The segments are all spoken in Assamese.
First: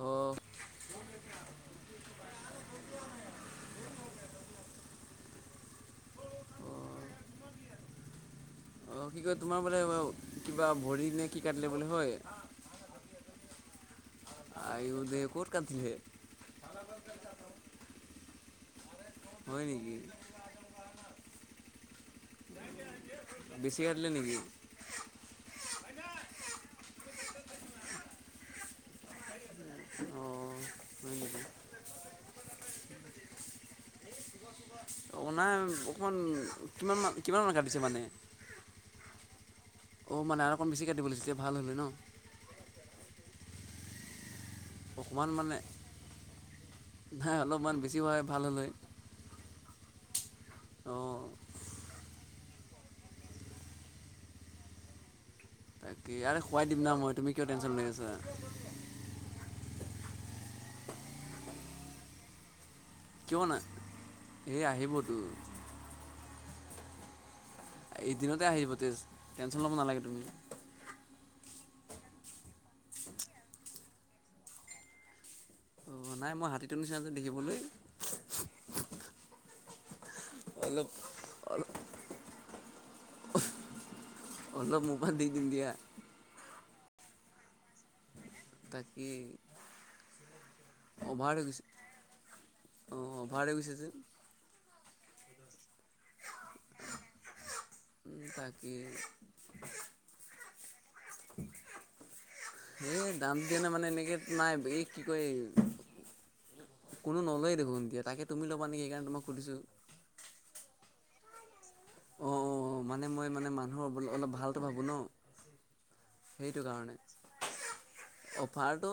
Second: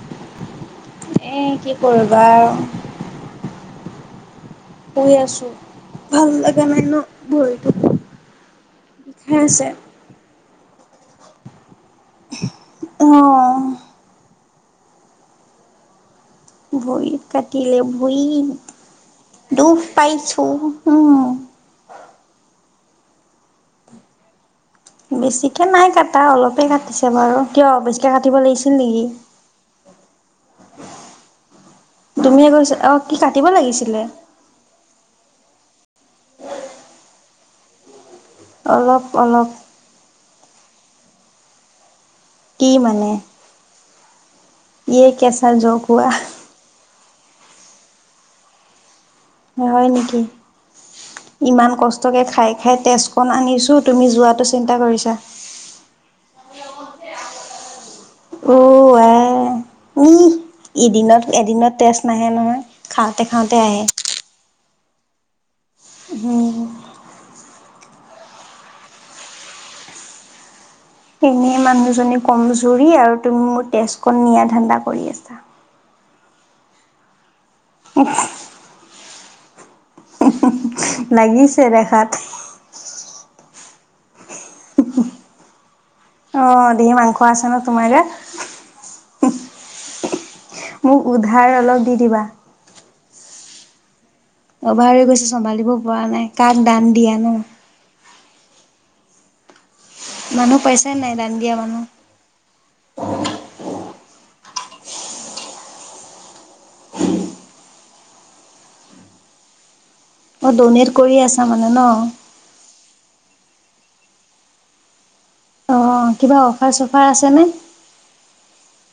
অ', এ কি কৰিবা আৰু। [inaudible] শুই আছো, ভাল লগা নাই ন ভৰিটো। অ', কি কয় বিষাই তোমাৰ আছে। বোলে কিবা ভৰি নে কি কাটিলে বোলে হয়? অ'। আইউ দেহি ক'ত কাটিলে? ভৰিত কাটিলে ভৰি হয় দুখ নেকি? পাইছো উম। বেছি কাটিলে নেকি? বেছিকৈ নাই কটা অলপেই কাটিছে বাৰু। কিয় বেছিকৈ কাটিব লাগিছিল নেকি? অ', হয় নেকি! তুমিয়ে কৈছা অ' কি কাটিব লাগিছিলে? অ', নাই অকণমান কিমান মান কিমান মান কাটিছে মানে? অলপ অলপ। অ', মানে আৰু অকণ বেছি কাটিব লাগিছিল তেতিয়া ভাল হ'ল হৈ ন? কি মানে? ইয়ে অকণমান কেঁচা মানে জোক হুৱা নাই অলপমান বেছি হয় ভাল হ'ল হয়। হয় নেকি? অ'। ইমান কষ্টকৈ খাই খাই তেজকণ আনিছোঁ তুমি যোৱাটো চিন্তা কৰিছা। তাকে আৰে খুৱাই দিম না মই তুমি কিয় টেনশ্যন লৈ আছা। অ', আই ইহহ এদিনত এদিনত তেজ নাহে নহয়। খাওঁতে কিয় খাওঁতে নাই আহে। হে আহিবতো। হম। এদিনতে আহিব তেজ টেনশ্যন ল'ব নালাগে তুমি। এনেই মানুহজনী কমজুৰি আৰু তুমি মোৰ তেজকণ নিয়া ধান্দা কৰি আছা। অ', নাই মই হাতীটো নিচিনা যে দেখিবলৈ। [inaudible] অলপ লাগিছে দেখাত। অলপ মোৰ পৰা দি দিম দিয়া। অ', ধেৰ মাংস আছে নহয় তোমাৰ গাত! তাকে মোক অভাৰ হৈ উধাৰ গৈছে। অলপ দি দিবা। অ', অভাৰ হৈ গৈছে যে। অভাৰ হৈ গৈছে চম্ভালিব পৰা নাই কাক দান দিয়ানো। উম, তাকেই। মানুহ পাইচা নে নাই দান দিয়া মানুহ? এই দাম দিয়া নাই মানে এনেকৈ নাই এই কি কয় কোনো নলয়ে দেখোন এতিয়া তাকেই তুমি লবা নেকি সেইকাৰণে মই সুধিছোঁ? অ ড'নেট কৰি আছা মানে ন? অঁ অঁ অঁ মানে মই মানে মানুহৰ অলপ ভালটো ভাবোঁ ন। অঁ কিবা সেইটো অফাৰ কাৰণে চফাৰ আছেনে? অফাৰটো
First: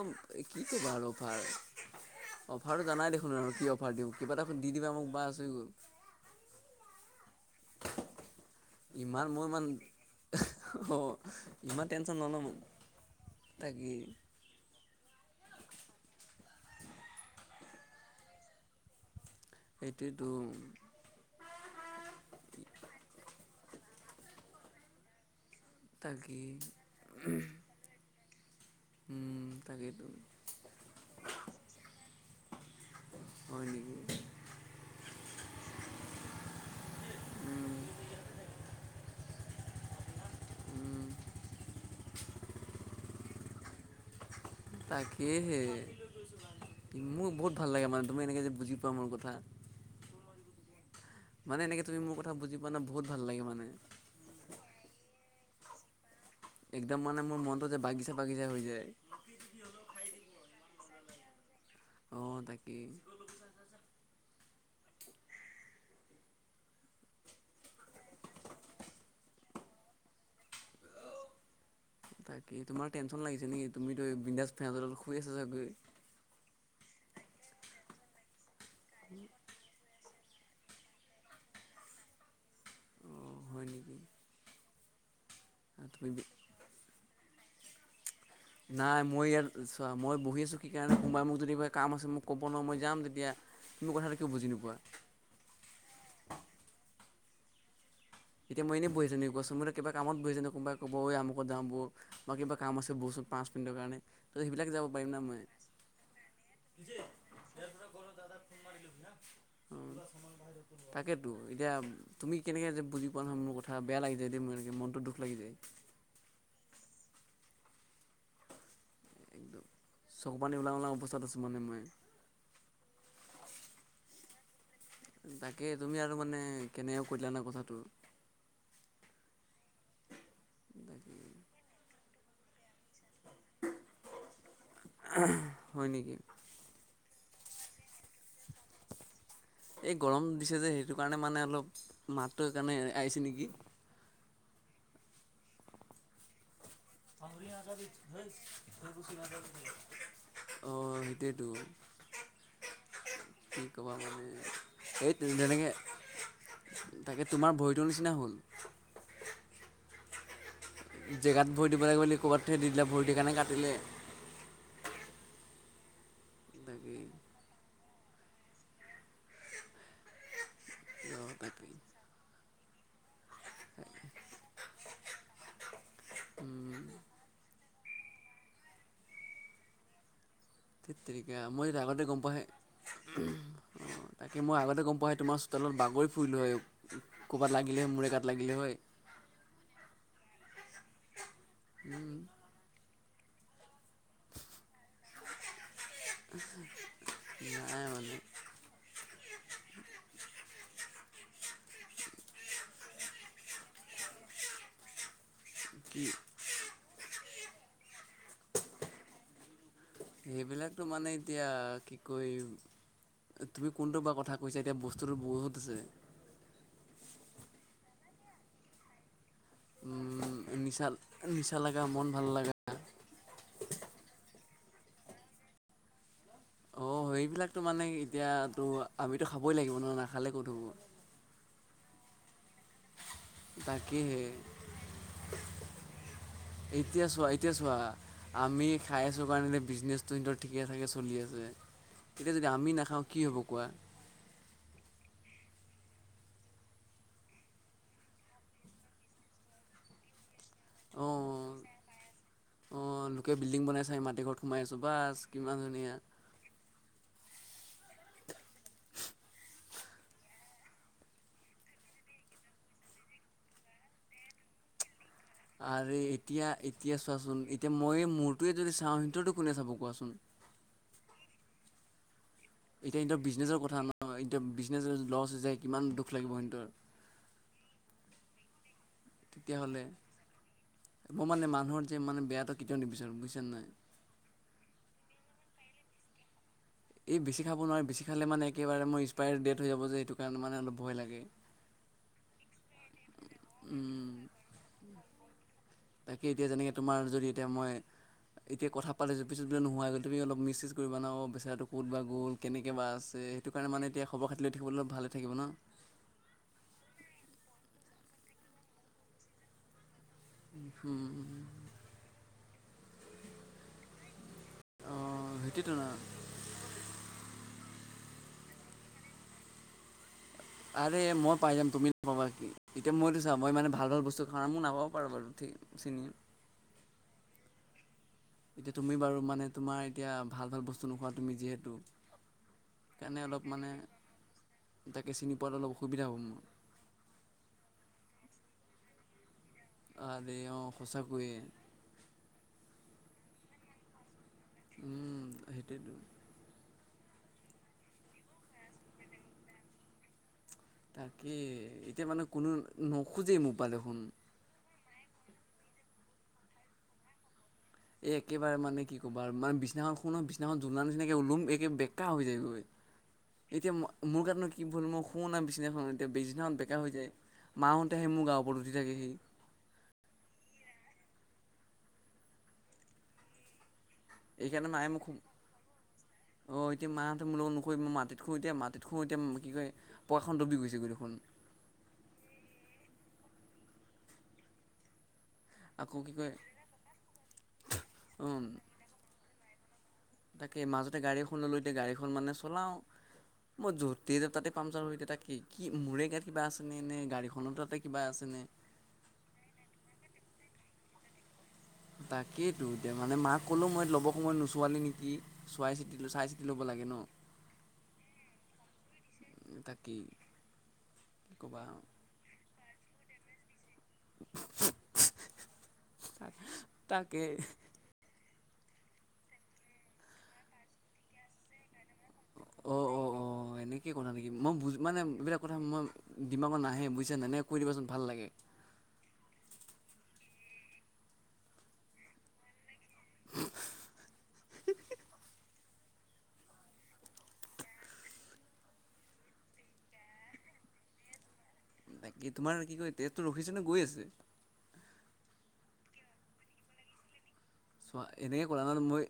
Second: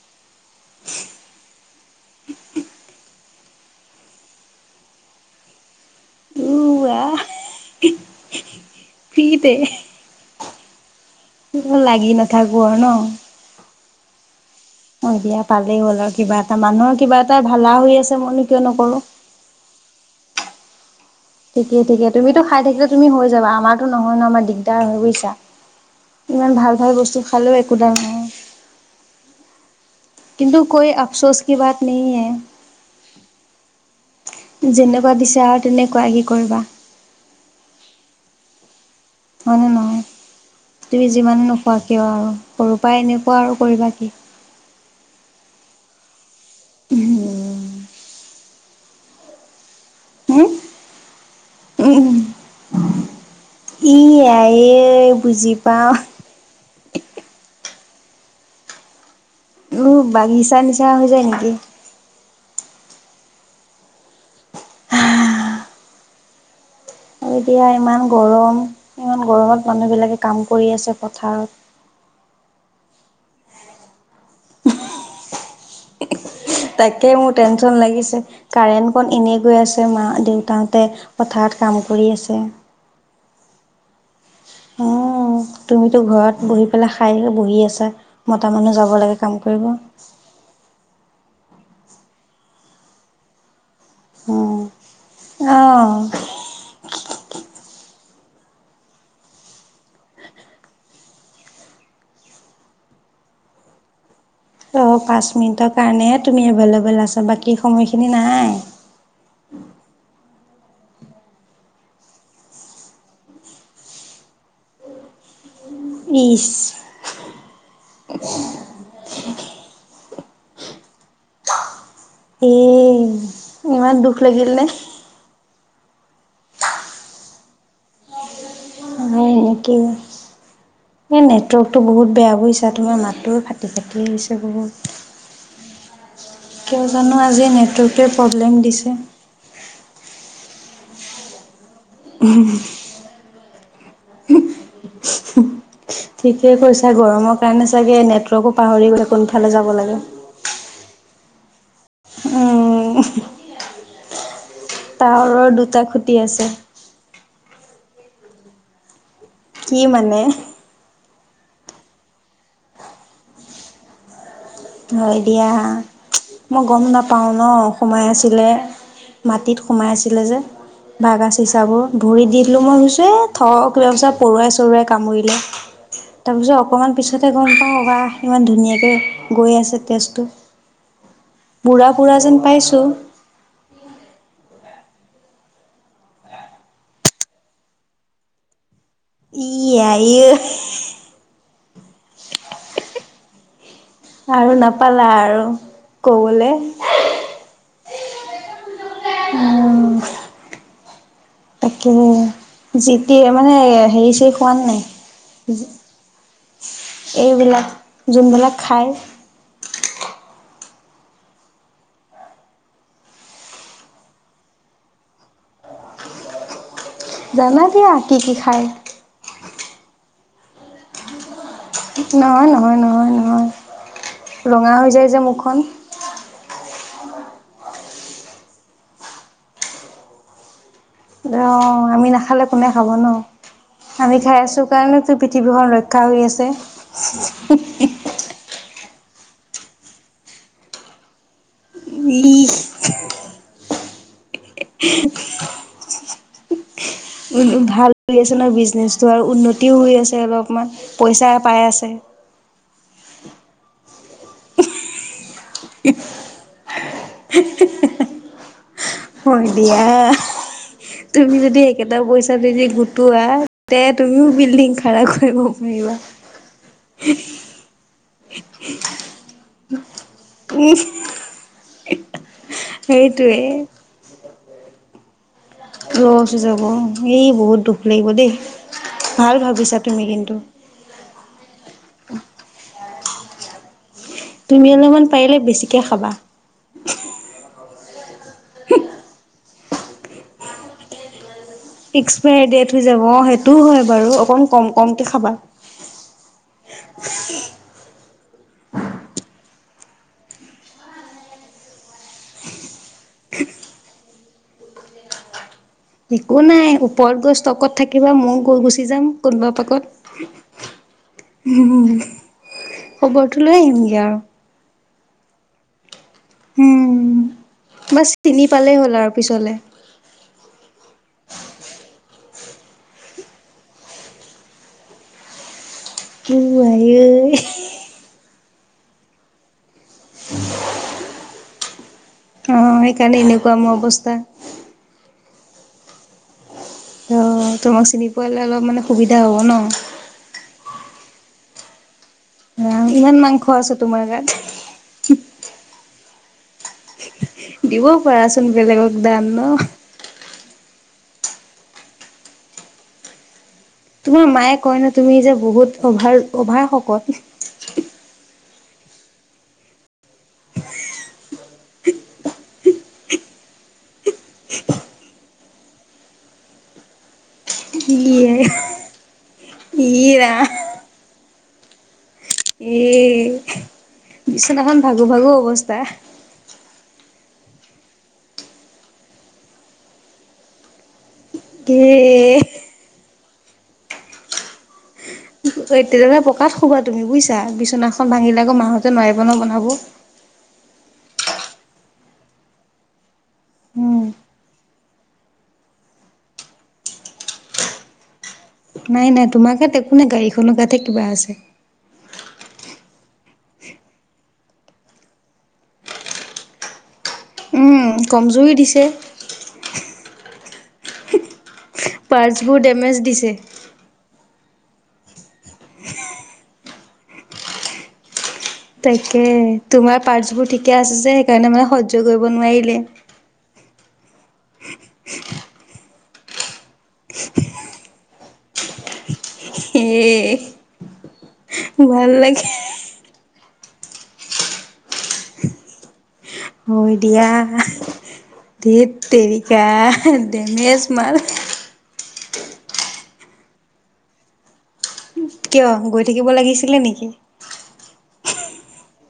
কি ক'বা আৰু অফাৰ। অফাৰটো জানাই দেখোন আৰু কি অফাৰ দিওঁ কিবা এটা দি দিবা মোক বাচ হৈ গ'ল। উ আহ ইমান মই ফ্ৰীতে ইমান অ ইমান লাগি টেনচন নলওঁ। নাথাকো আৰু ন। তাকেই! ! অঁ দিয়া পালেই হ'ল আৰু কিবা এটা মানুহৰ কিবা এটাই ভালা হৈ আছে মইনো কিয় নকৰোঁ। সেইটোৱেতো ঠিকেই ঠিকে তুমিতো খাই থাকিলে তুমি হৈ যাবা আমাৰটো নহয় ন। আমাৰ দিগদাৰ হয় বুইছা? ইমান তাকে ভাল ভাল বস্তু খালেও একো দাল নাই। উম তাকেইটো কিন্তু কৈ অফচোচ কি বাত নেহি হে। হয় নিকি? যেনেকুৱা দিছে আৰু তেনেকুৱা কি কৰিবা। উম! হয়নে নহয় উম। তুমি যিমানে নোখোৱা কিয় আৰু সৰুৰ পাই এনেকুৱা আৰু কৰিবা কি? তাকে হে মোৰ বহুত ভাল লাগে মানে তুমি এনেকে যে বুজি, পোৱা মোৰ কথা হুম মানে এনেকে তুমি মোৰ কথা বুজি পোৱা না বহুত ভাল লাগে মানে। ই আই এ বুজি পাওঁ। একদম মানে মোৰ মনটো যে বাগিচা বাগিচা হৈ যায়। উম বাগিচা নিচিনা হৈ যায় নেকি? অঁ তাকেই আৰু এতিয়া ইমান গৰম ইমান গৰমত মানুহ বিলাকে কাম কৰি আছে পথাৰত। তাকে তোমাৰ টেনচন লাগিছে নেকি তুমিতো বিন্দাছ ফেনৰ তলত শুই আছা চাগৈ তাকে মোৰ টেনচন লাগিছে কাৰেণ্ট কন এনে গৈ আছে। মা দেউতাহঁতে পথাৰত কাম কৰি আছে অঁ হয় নিকি অ তুমিতো বি- ঘৰত বহি পেলাই খাই লৈ বহি আছা মতা মানুহ যাব নাই লাগে মই কাম ইয়াত কৰিব চোৱা মই বহি আছোঁ এইকাৰণে কোনোবাই মোক যদি কয় কাম আছে মোক ক'ব ন মই যাম তেতিয়া তুমি কথাটো কিয় বুজি নোপোৱা অ এতিয়া মই এনে বহি আছোনি কোৱাচোন মইত কিবা কামত বহিছে কোনোবাই কব'ই অই আমুকত যাও বল বা কিবা কাম আছে বৈচোন পাঁচ মিনিটৰ কাৰণে ত সেইবিলাক যাব অঁ পাৰিম না পাঁচ মই মিনিটৰ কাৰণেহে তুমি এভেইলেবল আছা বাকী সময়খিনি নাই। উম তাকেতো এতিয়া তুমি কেনেকে যে বুজি পোৱা নহয় মো কথা বেয়া লাগি যায় দেই সেনেকে মনটো দুখ লাগি যায় ইচ একদম চকু পানী ওলাও ওলাওঁ অৱস্থাত আছোঁ মানে মই এছ ইমান দুখ লাগিল নে তাকে তুমি আৰু মানে কেনেকে কৈ দিলা ন কথাটো হয় নেকি এ নেটৱৰ্কটো বহুত বেয়া বুইছা তোমাৰ মাতটো ফাটি ফাটি আহিছে বহুত হয় নেকি কিয় জানো আজি নেটৱৰ্কটোৱে প্ৰব্লেম দিছে এই গৰম দিছে যে, সেইটো কাৰণে মানে অলপ মাতটো সেইকাৰণে আহিছে নেকি। [unintelligible] ঠিকে কৈছা গৰমৰ কাৰণে চাগে নেটৱৰ্কো পাহৰি গলে কোনফালে যাব লাগে। অঁ' সেইটোৱে তো। উম, কি ক'বা মানে, এইটোৱে টাৱাৰৰ যেনেকে- দুটা খুটি আছে তাকে, তোমাৰ ভৰিটোৰ নিচিনা হ'ল। কি মানে? জেগাত ভৰি দিব লাগে বুলি ক'ৰবাত থে দি দিলে ভৰিত সেই কাৰণে কাটিলে। হয় দিয়া, মই গম তাকেই নাপাওঁ ন। সোমাই আছিলে, মাটিত সোমাই আছিলে যে অ ভাগা তাকেই চিচাবোৰ। ভৰি দি দিলোঁ মই ভাবিছো থ কিবা পৰুৱাই-চৰুৱাই কামুৰিলে। তাৰপিছত অকমান পিছতেহে গম পাওঁ বাহ ইমান ধুনীয়াকে গৈ আছে তেজটো। ধেৎ তেৰিকা মই এই বুঢ়া আগতে বুঢ়া গম যেন পাইছোঁ পাহে- অঁ তাকে মই আগতে গম পোৱােই তোমাৰ চোতালত বাগৰি ফুৰিলোঁ হয়। ক'বাত লাগিলে মূৰে গাত লাগিলে হয়। ই আই উ। উম' আৰু নাপালা আৰু। ক'বলে নাই মানে। উম' তাকেহে, জিটি মানে হেৰি চেৰি খোৱা নে নাই? কি এইবিলাক যোনবিলাক খায়। সেইবিলাকতো মানে এতিয়া কি কৈ- তুমি কোনটো বা কথা কৈছা? এতিয়া বস্তুটো বহুত আছে। জানা দিয়া, কি কি খায়? উম এ নিচাল। এ নিচা লাগা- নহয় নহয় নহয় নহয়, ৰঙা হৈ যায় যে মুখখন। অ' সেইবিলাকতো মানে এতিয়া তো আমিতো খাবই লাগিব ন, নাখালে ক'ত হ'ব? অঁ' আমি নাখালে কোনে খাব ন? আমি তাকেহে খাই আছো কাৰণেতো পৃথিৱীখন ৰক্ষা হৈ আছে। এতিয়া চোৱা এতিয়া চোৱা আমি খাই আছোঁ কাৰণে এতিয়া বিজনেছটো সিহঁতৰ ঠিকেঠাকে চলি আছে। তেতিয়া যদি ই আমি নাখাওঁ, কি হ'ব কোৱা। [unintelligible] উম' উম' ভাল চলি নহ বিজনেচটো, আৰু উন্নতিও হৈ আছে আৰু অকমান, পইচা অঁ পাই আছে। অঁ' নোকে বিল্ডিং বনাই আছে, আমি মাটি ঘৰত সোমাই আছো বাচ কিমান ধুনীয়া। হয় দিয়া। তুমি যদি একেটা পইচা দি দি গোটোৱা তে তুমিও বিল্ডিং- খাৰা কৰিব। পাৰিবা। আৰে এতিয়া, এতিয়া চোৱাচোন। এতিয়া মই মোৰটোৱে যদি চাওঁ সিহঁততো কোনে চাব কোৱাচোন? ইহ। এতিয়া ইহঁতৰ বিজনেছৰ কথা ন' এতিয়া বিজনেছৰ লছ হৈ যায়। কিমান দুখ লছ লাগিব হৈ যাব, সিহঁতৰ এই বহুত দুখ লাগিব দেই, ভাল ভাবিছা তেতিয়াহ'লে তুমি কিন্তু। মই মানে মানুহৰ যে মানে বেয়াটো কেতিয়াও নিবিচাৰো বুইছানে নাই। তুমি অলমান পাৰিলে বেছিকে খাবা। এই বেছি খাব নোৱাৰে, বেছি খালে মানে একেবাৰে মোৰ এক্সপায়াৰ ডেট হৈ যাব যে, সেইটো কাৰণে মানে অলপ ভয় লাগে। এক্সপাৰী ডেট হৈ যাব, অ' সেইটোও হয় উম, বাৰু অকন কম কমকে খাবা। তাকে এতিয়া যেনেকে তোমাৰ যদি এতিয়া মই এতিয়া কথা পাতিছোঁ, পিছত বোলে নোহোৱা হৈ গল, তুমি অলপ মিচ চিছ কৰিবা না, অ বেচাৰটো ক'ত বা গ'ল কেনেকৈ বা আছে। সেইটো কাৰণে মানে এতিয়া খবৰ খাতি লৈ থাকিবলৈ ভালে থাকিব ন। একো নাই ওপৰত গৈ ষ্টকত থাকিবা ময়ো গৈ গুচি যাম। কোনোবা পাকত। খবৰটো লৈ আহিমগে আৰু। অ' সেইটোটো ন। উম' বাছ চিনি পালেই হ'ল আৰু পিছলে। আৰে মই পাই যাম, তুমি এতিয়া মইতো চা, মই মানে ভাল ভাল বস্তু খাওঁ, মোৰ নাপাব পাৰোঁ বাৰু ঠিক চিনি অ'আই অ। এতিয়া, তুমি বাৰু মানে তোমাৰ এতিয়া ভাল ভাল বস্তু নোখোৱা তুমি যিহেতু অঁ সেইকাৰণে অলপ এনেকুৱা মানে মোৰ অৱস্থা। তাকে চিনি পোৱাত অলপ অসুবিধা হ'ব মোৰ। অ 'তোমাক চিনি পোৱালে অলপ মানে সুবিধা হ'ব ন। আ দেই অ সঁচাকৈয়ে। অ' ইমান মাংস আছে তোমাৰ গাত। উম' সেইটোৱেটো। দিবও পাৰা চোন বেলেগক দান ন'। তাকে, এতিয়া মানে কোনো নোখোজেই মোৰপা দেখোন। তোমাৰ মায়ে কয় নহয়, তুমি যে বহুত অভাৰ অভাৰ শকত। এ একেবাৰে মানে কি ক'বা। মানে বিছনাখন শু নহয় বিচনাখন জোলনা নিচিনাকে ওলোমি একে বেকা হৈ যায়গৈ। এতিয়া মই মোৰ গাতনো কি ভু'ল। মই শুও না বিছনাখন এতিয়া বিছনাখন বেকা হৈ যায়। মাহতে হে ই মোৰ আই। গাঁৰ ওপৰত উঠি থাকে হি। ই ৰাম। ই এই কাৰণে মাই মোক অঁ এতিয়া মাহঁতে মোৰ লগত নুশুৱে, মই মাটিত শুও। এতিয়া মাটিত শুওঁ, এতিয়া কি কয় পকাখন ডবি গৈছেগৈ দেখোন। কি আকৌ এতিয়া কি মানে কয় পকাত শুবা তুমি বুইছা, বিছনাখন অঁ ভাঙিলে আকৌ মাহঁতে নোৱাৰিব ন বনাব। তাকে, মাজতে গাড়ী এখন ললোঁ, এতিয়া গাড়ীখন মানে চলাওঁ। মই উম। য'তেই যাওঁ তাতে পামচাৰ হৈ, তাক কি কি মোৰে গাত কিবা আছেনে, নে গাড়ীখনৰ তাতে কিবা আছেনে। নাই নাই তোমাৰ গাত একো নাই, গাড়ীখনৰ গাতে কিবা আছে। তাকেইতো, এতিয়া মানে মাক ক'লো মই ল'ব সময়ত নোচোৱালি নেকি? চোৱাই চিতি, চাই চিতি ল'ব লাগে ন। উম কমজুৰি দিছে। উম' তাকেই কবা। পাৰ্ছবোৰ ডেমেজ দিছে। তাকে। তাকে তোমাৰ পাৰ্টছবোৰ ঠিকে আছে যে, সেইকাৰণে মানে সহ্য কৰিব নোৱাৰিলে। কি কলা নেকি, মই বুজ মানে এইবিলাক কথা মই ডিমাগত নাহে বুইছে নে, কৈ দিবাচোন ভাল লাগে। এ ভাল লাগে। [unintelligible] মই দিয়া। ধেত তেৰিকা দেমেছ মাল বাকী তোমাৰ কি কয় তেজটো ৰখিছেনে গৈ আছে কিয় গৈ থাকিব লাগিছিলে নেকি চোৱা এনেকে কলান মই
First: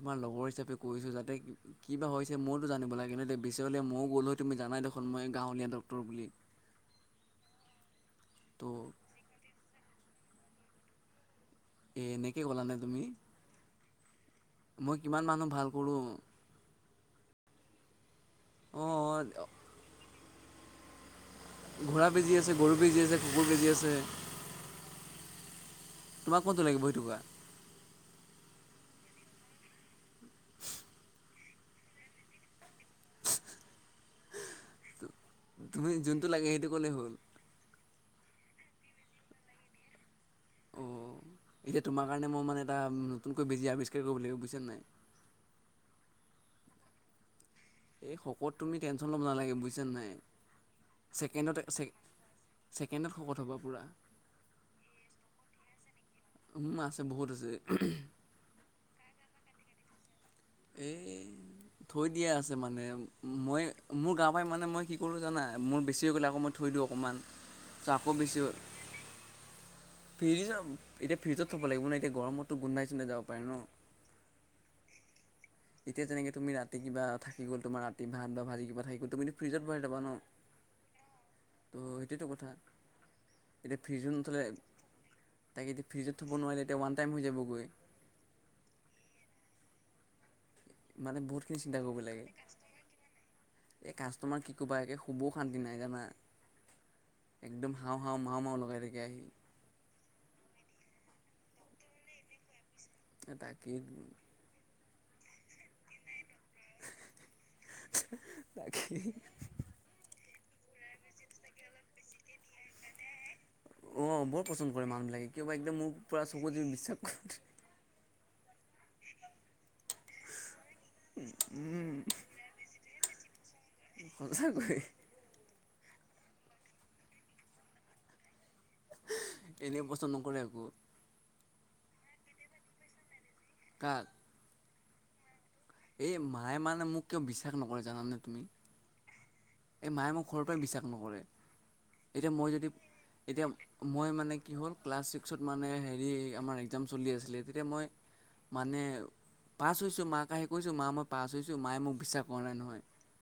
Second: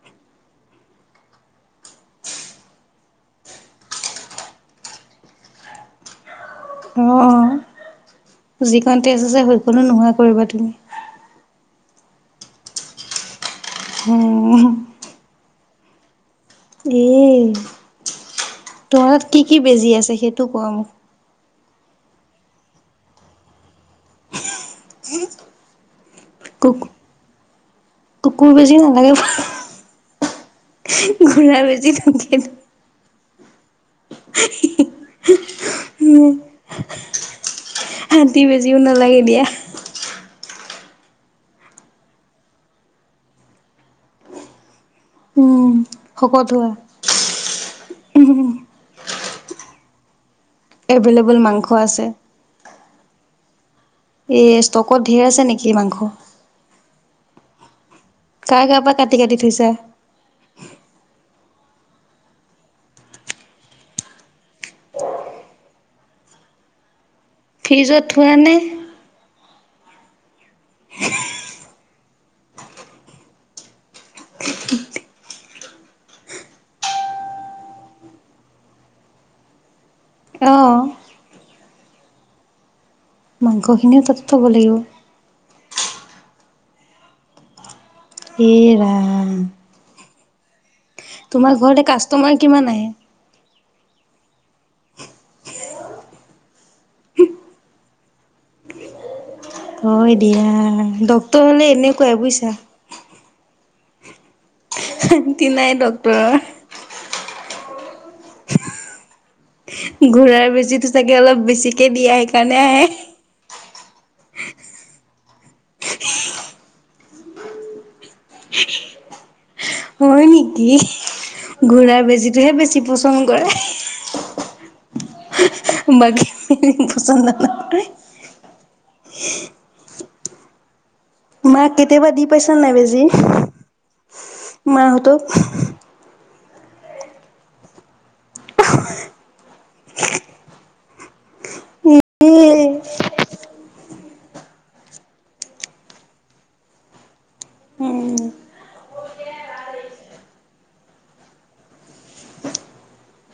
তোমাৰ লগৰ হিচাপে কৈছোঁ যাতে কিবা হৈছে ময়ওতো জানিব লাগে ন বিচাৰলে মইও গ'ল তুমি জানাই দেখোন মই গাঁৱলীয়া ডক্টৰ বুলি অ তো যিকণ টেজ আছে সেইকণো নোহোৱা কৰিবা তুমি এ এনেকে ক'লা নে তুমি উম মই কিমান মানুহ ভাল কৰোঁ এ অঁ তহত কি কি বেজি আছে সেইটো ক ঘোঁৰা বেজি আছে গৰু বেজি আছে কুকুৰ বেজি আছে তোমাক কোনটো কুক লাগিব সেইটো কোৱা কুকুৰ বেছি নালাগে ঘুৰাৰ বেছি টো দি দে অহ হি হি তুমি যোনটো লাগে সেইটো ক'লেই হ'ল হাতী বেজিও নালাগে দিয়া অঁ এতিয়া তোমাৰ কাৰণে মই মানে এটা নতুনকৈ বেজি আৱিষ্কাৰ কৰিব লাগিব বুজিছেনে নাই উম শকত হোৱা এই শকত তুমি টেনশন ল'ব নালাগে বুজিছা ন নাই এভেইলেবল ছেকেণ্ডতে মাংস ছে আছে ছেকেণ্ডত শকত হ'বা পূৰা এই ষ্টকত ঢেৰ আছে নেকি মাংস উম আছে বহুত আছে উহুম কাৰ কাৰ পৰা কাটি কাটি থৈছা এই থৈ দিয়া আছে মানে মই মোৰ গাৰ পৰা মানে মই কি কৰোঁ জানা মোৰ বেছি হৈ গ'লে আকৌ মই থৈ দিওঁ অকণমান চ' ফ্ৰিজত আকৌ থোৱা বেছি হ'ল নে ফ্ৰিজত এতিয়া ফ্ৰিজত থব লাগিব ন এতিয়া গৰমততো গোন্ধাই চুধাই যাব পাৰে ন এতিয়া যেনেকে তুমি এতিয়া ৰাতি কিবা গ'ল তোমাৰ ৰাতি ভাত বা ভাজি কিবা থাকি গ'ল তুমিতো ফ্ৰিজত ভৰাই থবা ন অ ত' সেইটোতো কথা এতিয়া মাংসখিনিও ফ্ৰীজত তাতে থ'ব নথলে লাগিব তাকে এতিয়া ফ্ৰিজত থ'ব নোৱাৰিলে এতিয়া ওৱান টাইম হৈ যাবগৈ এ ৰাম মানে তোমাৰ বহুতখিনি ঘৰলে চিন্তা কৰিব লাগে কাষ্টমাৰ কিমান আহে এই কাষ্টটমাৰ কি ক'বা একে শুবও শান্তি নাই জানা একদম হাওঁ হাওঁ মাও মাও লগাই থাকে আহি হয় দিয়া ডক্তৰ হলে এনেকুৱাই বুজিছা তাকেইটো চুতি নাই ডক্টৰৰ তাকে ঘূৰাৰ বেজিটো চাগে অলপ বেছিকে দিয়া সেইকাৰণে আহে অ বৰ পচন্দ কৰে মানুহবিলাকে কিয় বা একদম মোৰ পৰা চকু মুদি বিশ্বাস কৰে [unintelligible] হয় নেকি ঘূৰাৰ বেজীটোহে বেছি পছন্দ কৰে। সচাকৈয়ে। বাকী পছন্দ নহয়। এনে পছন্দ নকৰে আকৌ। মাক কেতিয়াবা দি পাইছানে নাই বেজী? কাক। মাহঁতক। এই মায়ে মানে মোক কিয় বিশ্বাস নকৰে জানানে তুমি? এই মায়ে মোক সৰুৰ পৰাই বিশ্বাস নকৰে এতিয়া মই যদি এতিয়া- মই মানে কি হ'ল ক্লাছ ছিক্সত মানে হেৰি, আমাৰ এক্সাম চলি আছিলে তেতিয়া মই- উম মানে পাছ হৈছোঁ মাক আহি কৈছোঁ মা মই পাছ হৈছোঁ মায়ে মোক বিশ্বাস কৰা নাই নহয়।